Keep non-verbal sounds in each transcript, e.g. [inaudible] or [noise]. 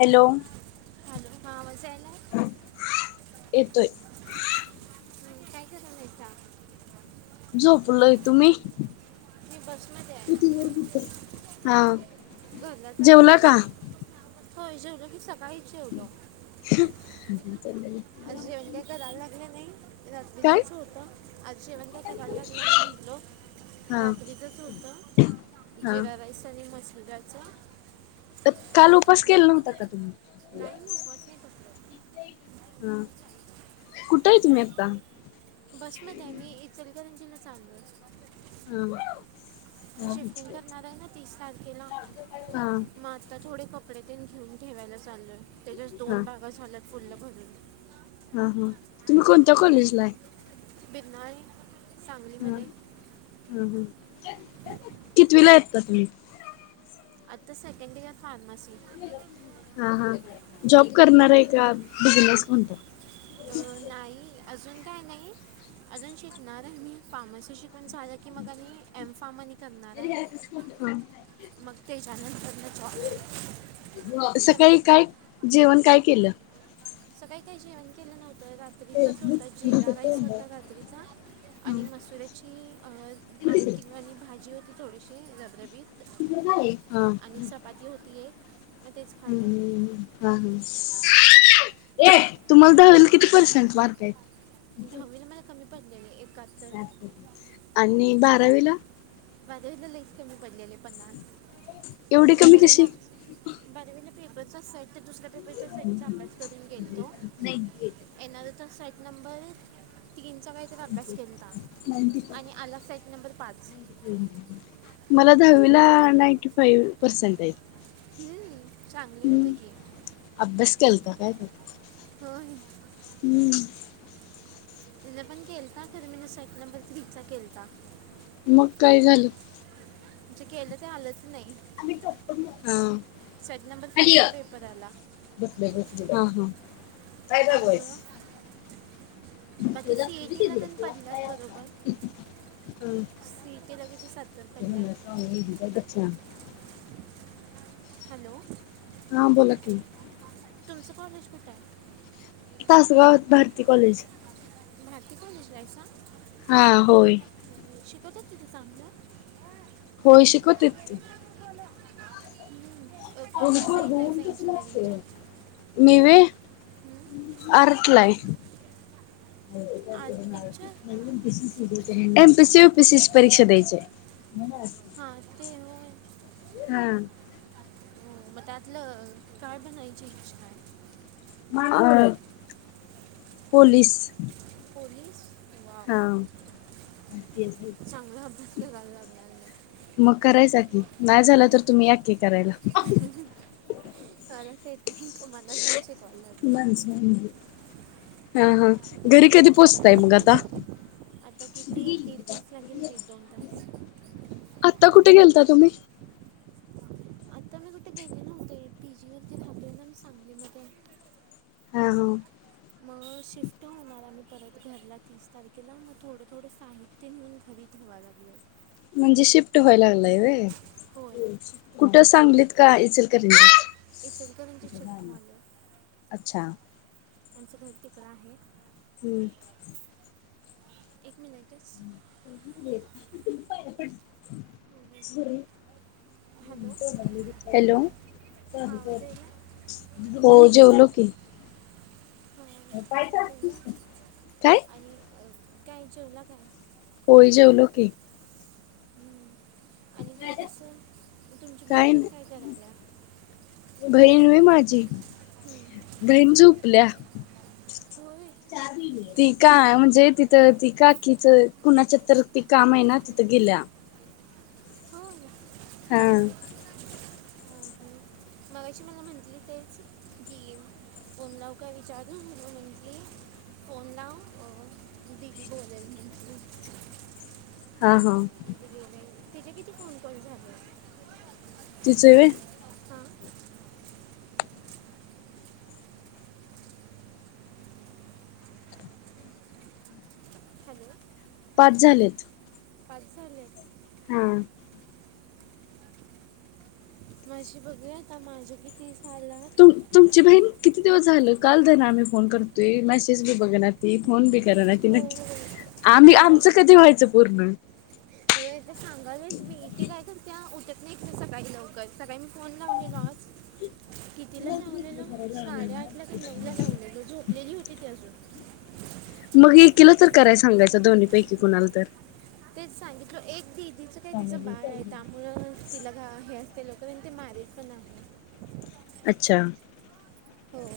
Hello. Hello, हां आवाज यायलाय? येतोय. काय कर. [unintelligible] झोपलोय, तुम्ही? मी बसमध्ये आहे घरलाच जेवला आणलं का हो जेवलो की सकाळीच जेवलो. [inaudible] आज जेवण काय करायला लागे नाही. काय रात्रीचच होतं. आज जेवण काय कारायला लागल्या नाही. म्हटलो हा रात्रिचाच होत हा जिरा राईस आणि मसुर दाळच. तर काल उपास केला न्हवता का? नाही मी उपवास नाही पकडलो हा कुठय तुम्ही आता? बसमध्येआहे मी. इचलकरंजीना चालले. [unintelligible] शिफ्टंग करणार ना तीस तारखेला माझ. आता थोडे कपडे ते घेऊन ठेवायला चाललो. त्याच्याच हा दोन बागा झालत फुल भरून. हा हा तुम्ही कोणत्या कॉलेजला आहे? [unintelligible] सांगलीमध्ये हम हम कितवीला तुम्ही? आता सेकंड इयर फार्मासी. हम हम जॉब करणारा ए का? बिजनेस कोणत अ नाही अजून काय नाही. अजून शिकणार आहे मी फार्मसी शिकून झालं की मग आणि एम फार्मानी [unintelligible] मग ते हा सकाळी [unintelligible] काय जेवण काय केल? सकाळी काय जेवण केलं ना तर रात्रीचच होत जिरा राईस होता रात्रीचा हा आणि मसुऱ्याची अ आमटी आणि भाजी होती थोडीशी रबरबीत [unintelligible] हा आणि चपाती होती एक मग तेच खाल्ल. [unintelligible] तुम्हाला दहावील किती पर्सेंट लागतय दहावीला मला कमी पडलेले एकाहत्तर. आणि बारावीला? बारावीला लइच कमी पडलेले पन्नास एवढी कमी बारावी कशी ला बारावीला पेपर च सेट दुसर्‍या पेपरच्या सेट चा अभ्यास करून गेलतो येणार होता सेट नंबर तीन चा काय अभ्यास केलता आणि आला सेट नंबर पाच हम मला दहावीला नाईंटी फाईव पर्सेंट येतं हम्म चांगले होते की अभ्यास केलता काय [unintelligible] हो हम्म मिन पण केलता खर मीन सेट नंबर थ्री चा केलता मग काय झालं? जे केलं ते आलंच नाही आ बसले सेट नंबर फाईव्हचा पेपर आला बसले ह हा काय त्यामुळं [unintelligible] बाकी सी इ टी ला तर पडल्यात बरोबर. हा सी इ टी ला कीती सत्तर पडल्यात. हॅलो हा बोला की तुमच कॉलेज कुठय? तासगावात भारती कॉलेज. भारती कॉलेजला हायसा? हां होय शिकवतात तिथ चांगल? होय शिकवतेत. कोणत्या साइडला हाइसा इंजिनिअरिंगच्या? मी व्हय आर्ट लाय. [inaudible] Architecture M P C, U P C परीक्षा द्यायचीये. हां ते होय हां मग त्यातल काय बनायची इच्छा आहे? पोलीस. पोलीस वाव हां चांगला अभ्यास करायला लागणार नाही मग करायचा की. नाही झाल तर तुम्ही या की करायला. चालते तुम्हाला मनसे एक [unintelligible] माणस हम्म हम्म हा हा घरी कधी पोहोचताय मग आता? आता किती दीड तास लागेल दीड दोन तास. आत्ता कुठे गेलता तुम्ही? आता मी कुठे गेले नव्हते पी जी मध्ये थांबले ना मी सांगली मधे. हां हां मग शिफ्ट होणार आहे मी परत घरला तस. खी मग थोड थोड साहित्य नेऊन घरी ठेवायला लागले. म्हणजे शिफ्ट व्हायला लागलाय व्हय? होय कुठ सांगलीत का इचलकरंजीत? इचलकरंजी शिफ्ट झालं आमच घर तीकड आहे. हम्म एक मिनिट हं सुरेल हॅलो हॅलो हा आवाज आहे ना हो जेवलो की. हां जेवला काय? आणि काय जेवला काय? हो जेवलो की. हम्म. आणि काय कस तुमची [unintelligible] काय करायला. बहीण होय माझी हम्म. बहीण झोपल्या. होय चहा [unintelligible] ती का म्हणजे तिथं ती काकीचं कुणाच्या तर, ती काम आहे ना तिथं गेल्या. होय हा. मगाशी मला म्हटली, तेच [unintelligible] फोन लावू काय विचारू, म म्हटली फोन लाव. दिदी बोलल म्हणली. हा, हा. तिचे किती फोन काँल झाले? तिचे होय? हां हॅलो पाच झालेत. पाच झालेत? हा. माझी बघूया आता माझे किती झाल्यात. तुम तुमची बहीण किती दिवस झाल, काल दरन आम्ही फोन करतोय, मेसेज बी बघ ना ती, फोन बी कराना तिन. हो आम्ही मी ना आमचं कधी व्हायचं पूर्ण? तरं सांगालच मी, ती काय करत्या उठत नाही सकाळी लवकर, सकाळी मी फोन लावलेलो आज. [inaudible] कितीला लावलेलो, साडेआठला काय नऊला लावलेलो, झोपलेली होती ती अजून. मग एकिला तर कराय सांगायचं, दोन्ही पैकी कुणाला तर? तेच सांगितलं, एक दिदिच काय तिचं बाळ हाय त्यामुळं तिला घा हे असते लोक ते मारीत म्हण [inaudible] अच्छा? होय.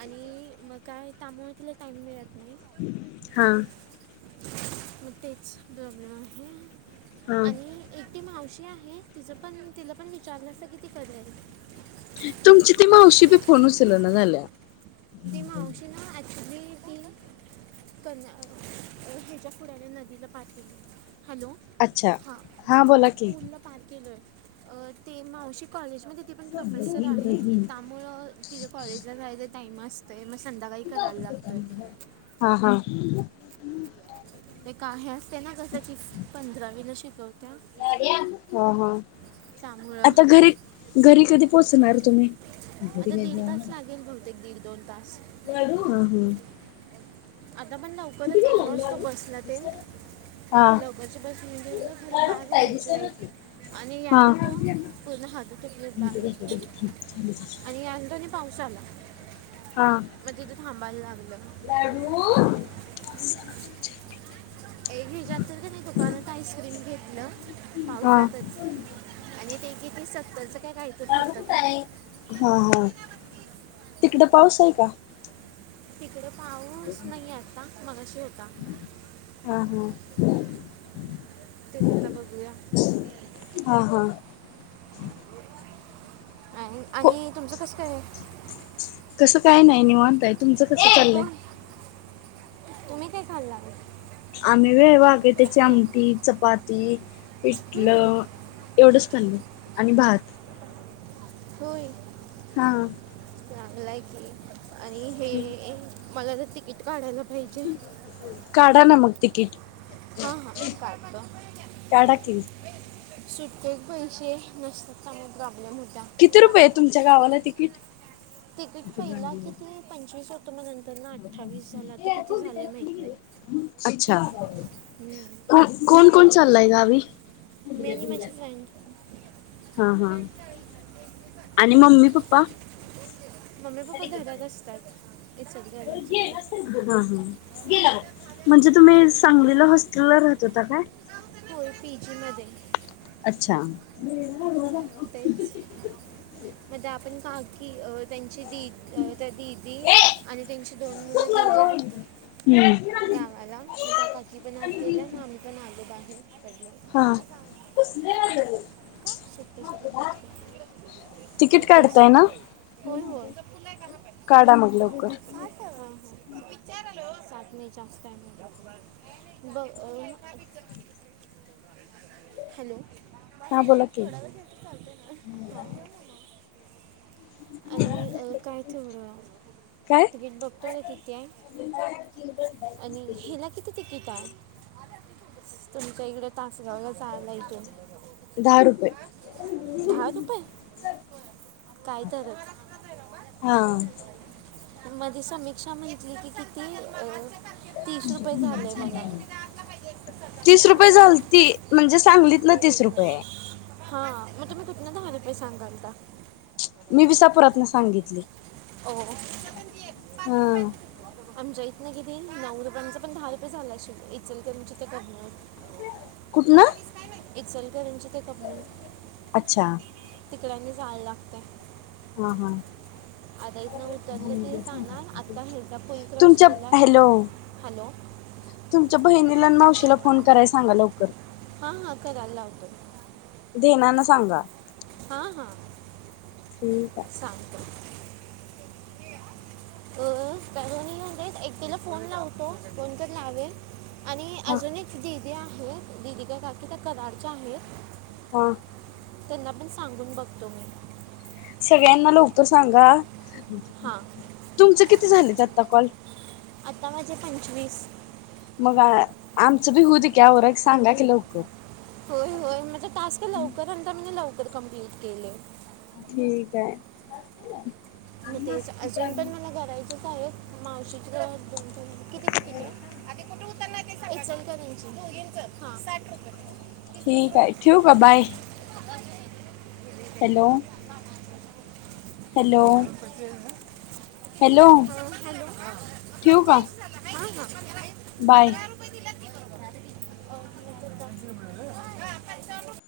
आणि म काय त्यामुळ तिला टाइम मिळत नाही. हा. मग तेच प्रॉब्लेम आहे हा आणि एकटी मावशी आहे, तिचं पण तिला पण विचारल सगळी तिकडली आहेत. तुमची ती मावशी बी फोन उचलना झाल्या. ती मावशी ना, ऍक्चुली ती कन ह्याच्या पुुड्याने नदीला पाठव. हॅलो? अच्छा हा, बोला की पुर्ण पार केलोय, ती मावशी कॉलेजमध्ये ती पण प्रोफेसर आहे, ता त्यामुळं, तिच कॉलेजला जायच टाइम असतोय, मग संध्याकाळी करायला लागतंय. हा, हा. ते का हे असते ना कसं की, पंधरावीला शिकवत्या. हा, हा. त्यामुळं आता घरी, घरी कधी पोचणार तुम्ही? आता दीड [unintelligible] दोन तास. [unintelligible] आता पण लवकरच आलो असतो बसला ते? हा लोकांच्या बसून [unintelligible] खर बॅग वजी आहे. आणि हा यानंतो हा पूर्ण हाताचे प्लेट बांधू [unintelligible] पाऊसा आला हा मग तिथे थांबायला लागलं. [unintelligible] एक हच्यात तर त्याने दुकानात आईस्क्रीम घेतलं हा पावसातच आणि तेची ते सत्तरच काय कायतरी होतं काय हम्म हम्म तिकड पाऊस आहे का? तिकड पाऊस नाहीये आता मगाशी होता. हा हा. तेच आता बघूया हा हा आहे को आणि तुमचं कस काय आहे कसं काय नाही निवांत आहे. तुमचं कसं चाललंय? तुमही काय खाल्ल आज? आम्ही व्हय वागीत्या आमटी, चपाती हम्म, पिठलं एवढंच खाल्ल आणि भात. होय. हा. चांगलं आहे की आणि ठीक. हे मला तर तिकीट काढायला पाहिजे. काढा ना मग तिकीट. हा हा काढतो. काढा की सुट्टे पैसेे नसतात त्यामुळेही प्रॉब्लेम होता. किती रुपये आहेत तुमच्या गावाला तिकीट? तिकीट पहिला किती पंचवीस होत म नंत नाही अच्छा. नाही कोण कोण चाललय गावी? मी आणि माझी फ्रेंड [unintelligible] हा हा. आणि मम्मी पप्पा हे सगळ [unintelligible] हा हा म्हणजे तुम्ही सांगलीला हॉस्टेलला राहत होता काय? होय पी जी मध्ये. अच्छा. [unintelligible] तेच म्हणजे आपण [unintelligible] की त्यांची दि अह त्या दिदी आणि त्यांची दोन मुलं गेल्यात हम्म. गावाला मग त्या काकी पण आज गेल्या मग आम्ही पण आलो बाहेर [unintelligible] हां [unintelligible] का [unintelligible] तिकीट इथेस काढताय ना? होय होय काढा मग लवकर. [unintelligible] हा ठेवा विचारालो ओ सात मी जास्त आहे. बघ अह हॅलो हा बोला [unintelligible] की. थोडा वेळ घेत चालत आणि अ काय तेवढ काय? तिकिट बघतोय काय किती आहे? [unintelligible] हिला किती तिकिट हाय तुमच्या इकडे तासगावला? चाललाय त्यो. दहा रुपये. दहा रुपये. तर हां. मधी समीक्षा म्हटली की किती अह तीस रुपय झालय मनं तीस रुपये झालती,, म्हणजे सांगलीत नं तीस रुपय य. हा मग तुम्ही कुटनं धा रुपय सांगालता? मी विसापुरातलनं सांगितले. ओ् [unintelligible] पाच रुपय. आमच्या इथनं किती नऊ रुपयांच पण धा रुपय झालय सोड, इचलकरंजी ते कबनूर. [unintelligible] कुठंन ऽ? वीस इचलकरंजी ते कबनूर. अच्छा. तिकडं आनी जायला -लागतय. हां हां. आता इथनं उतरलं की जाणार,, आता ह्याजा पुल क्रॉस तुमच्या केला हॅलो हॅलो! तुमच्या बहिणी ला अन मावशीला फोन कराय सांगा लवकर. हा हा करायल लावतो. धेनानं सांगा. हा हा. ठिक हाय. सांगतो. अ काय झालं माहितय, एकटिला फोन लावतो, कोन तर लावेल आणि हा अजून एक दीदी आहे, दीदी का काकी त्या कराडच्या आहेत हा त्यांना पण सांगून बघतो मी. सगळ्यांना लवकर सांगा,, हां तुमचं किती झालेत आता कॉल? आता माझे पंचवीस मग - आमचं बी हू दे की आवरा की सांगा की लवकर. होय होय, म्हणजे टास्क लवकर आलता, मी लवकर कंम्प्लीट केले. ठीकाय. मग तेच, अजून पण मला करायचेच आहे. मावशीचं किती? तिकिटय,, आधी कुठं उतरनार ते इचलकरंजी,, दूगींचं,, हां,, साठ रुपय. तीस तीस ठीक आहे रुपय ठेवू का बाय हॅलो! हॅलो [unintelligible] हॅलो हां ठेवू का हॅलो! हां बाय हां [unintelligible] [unintelligible]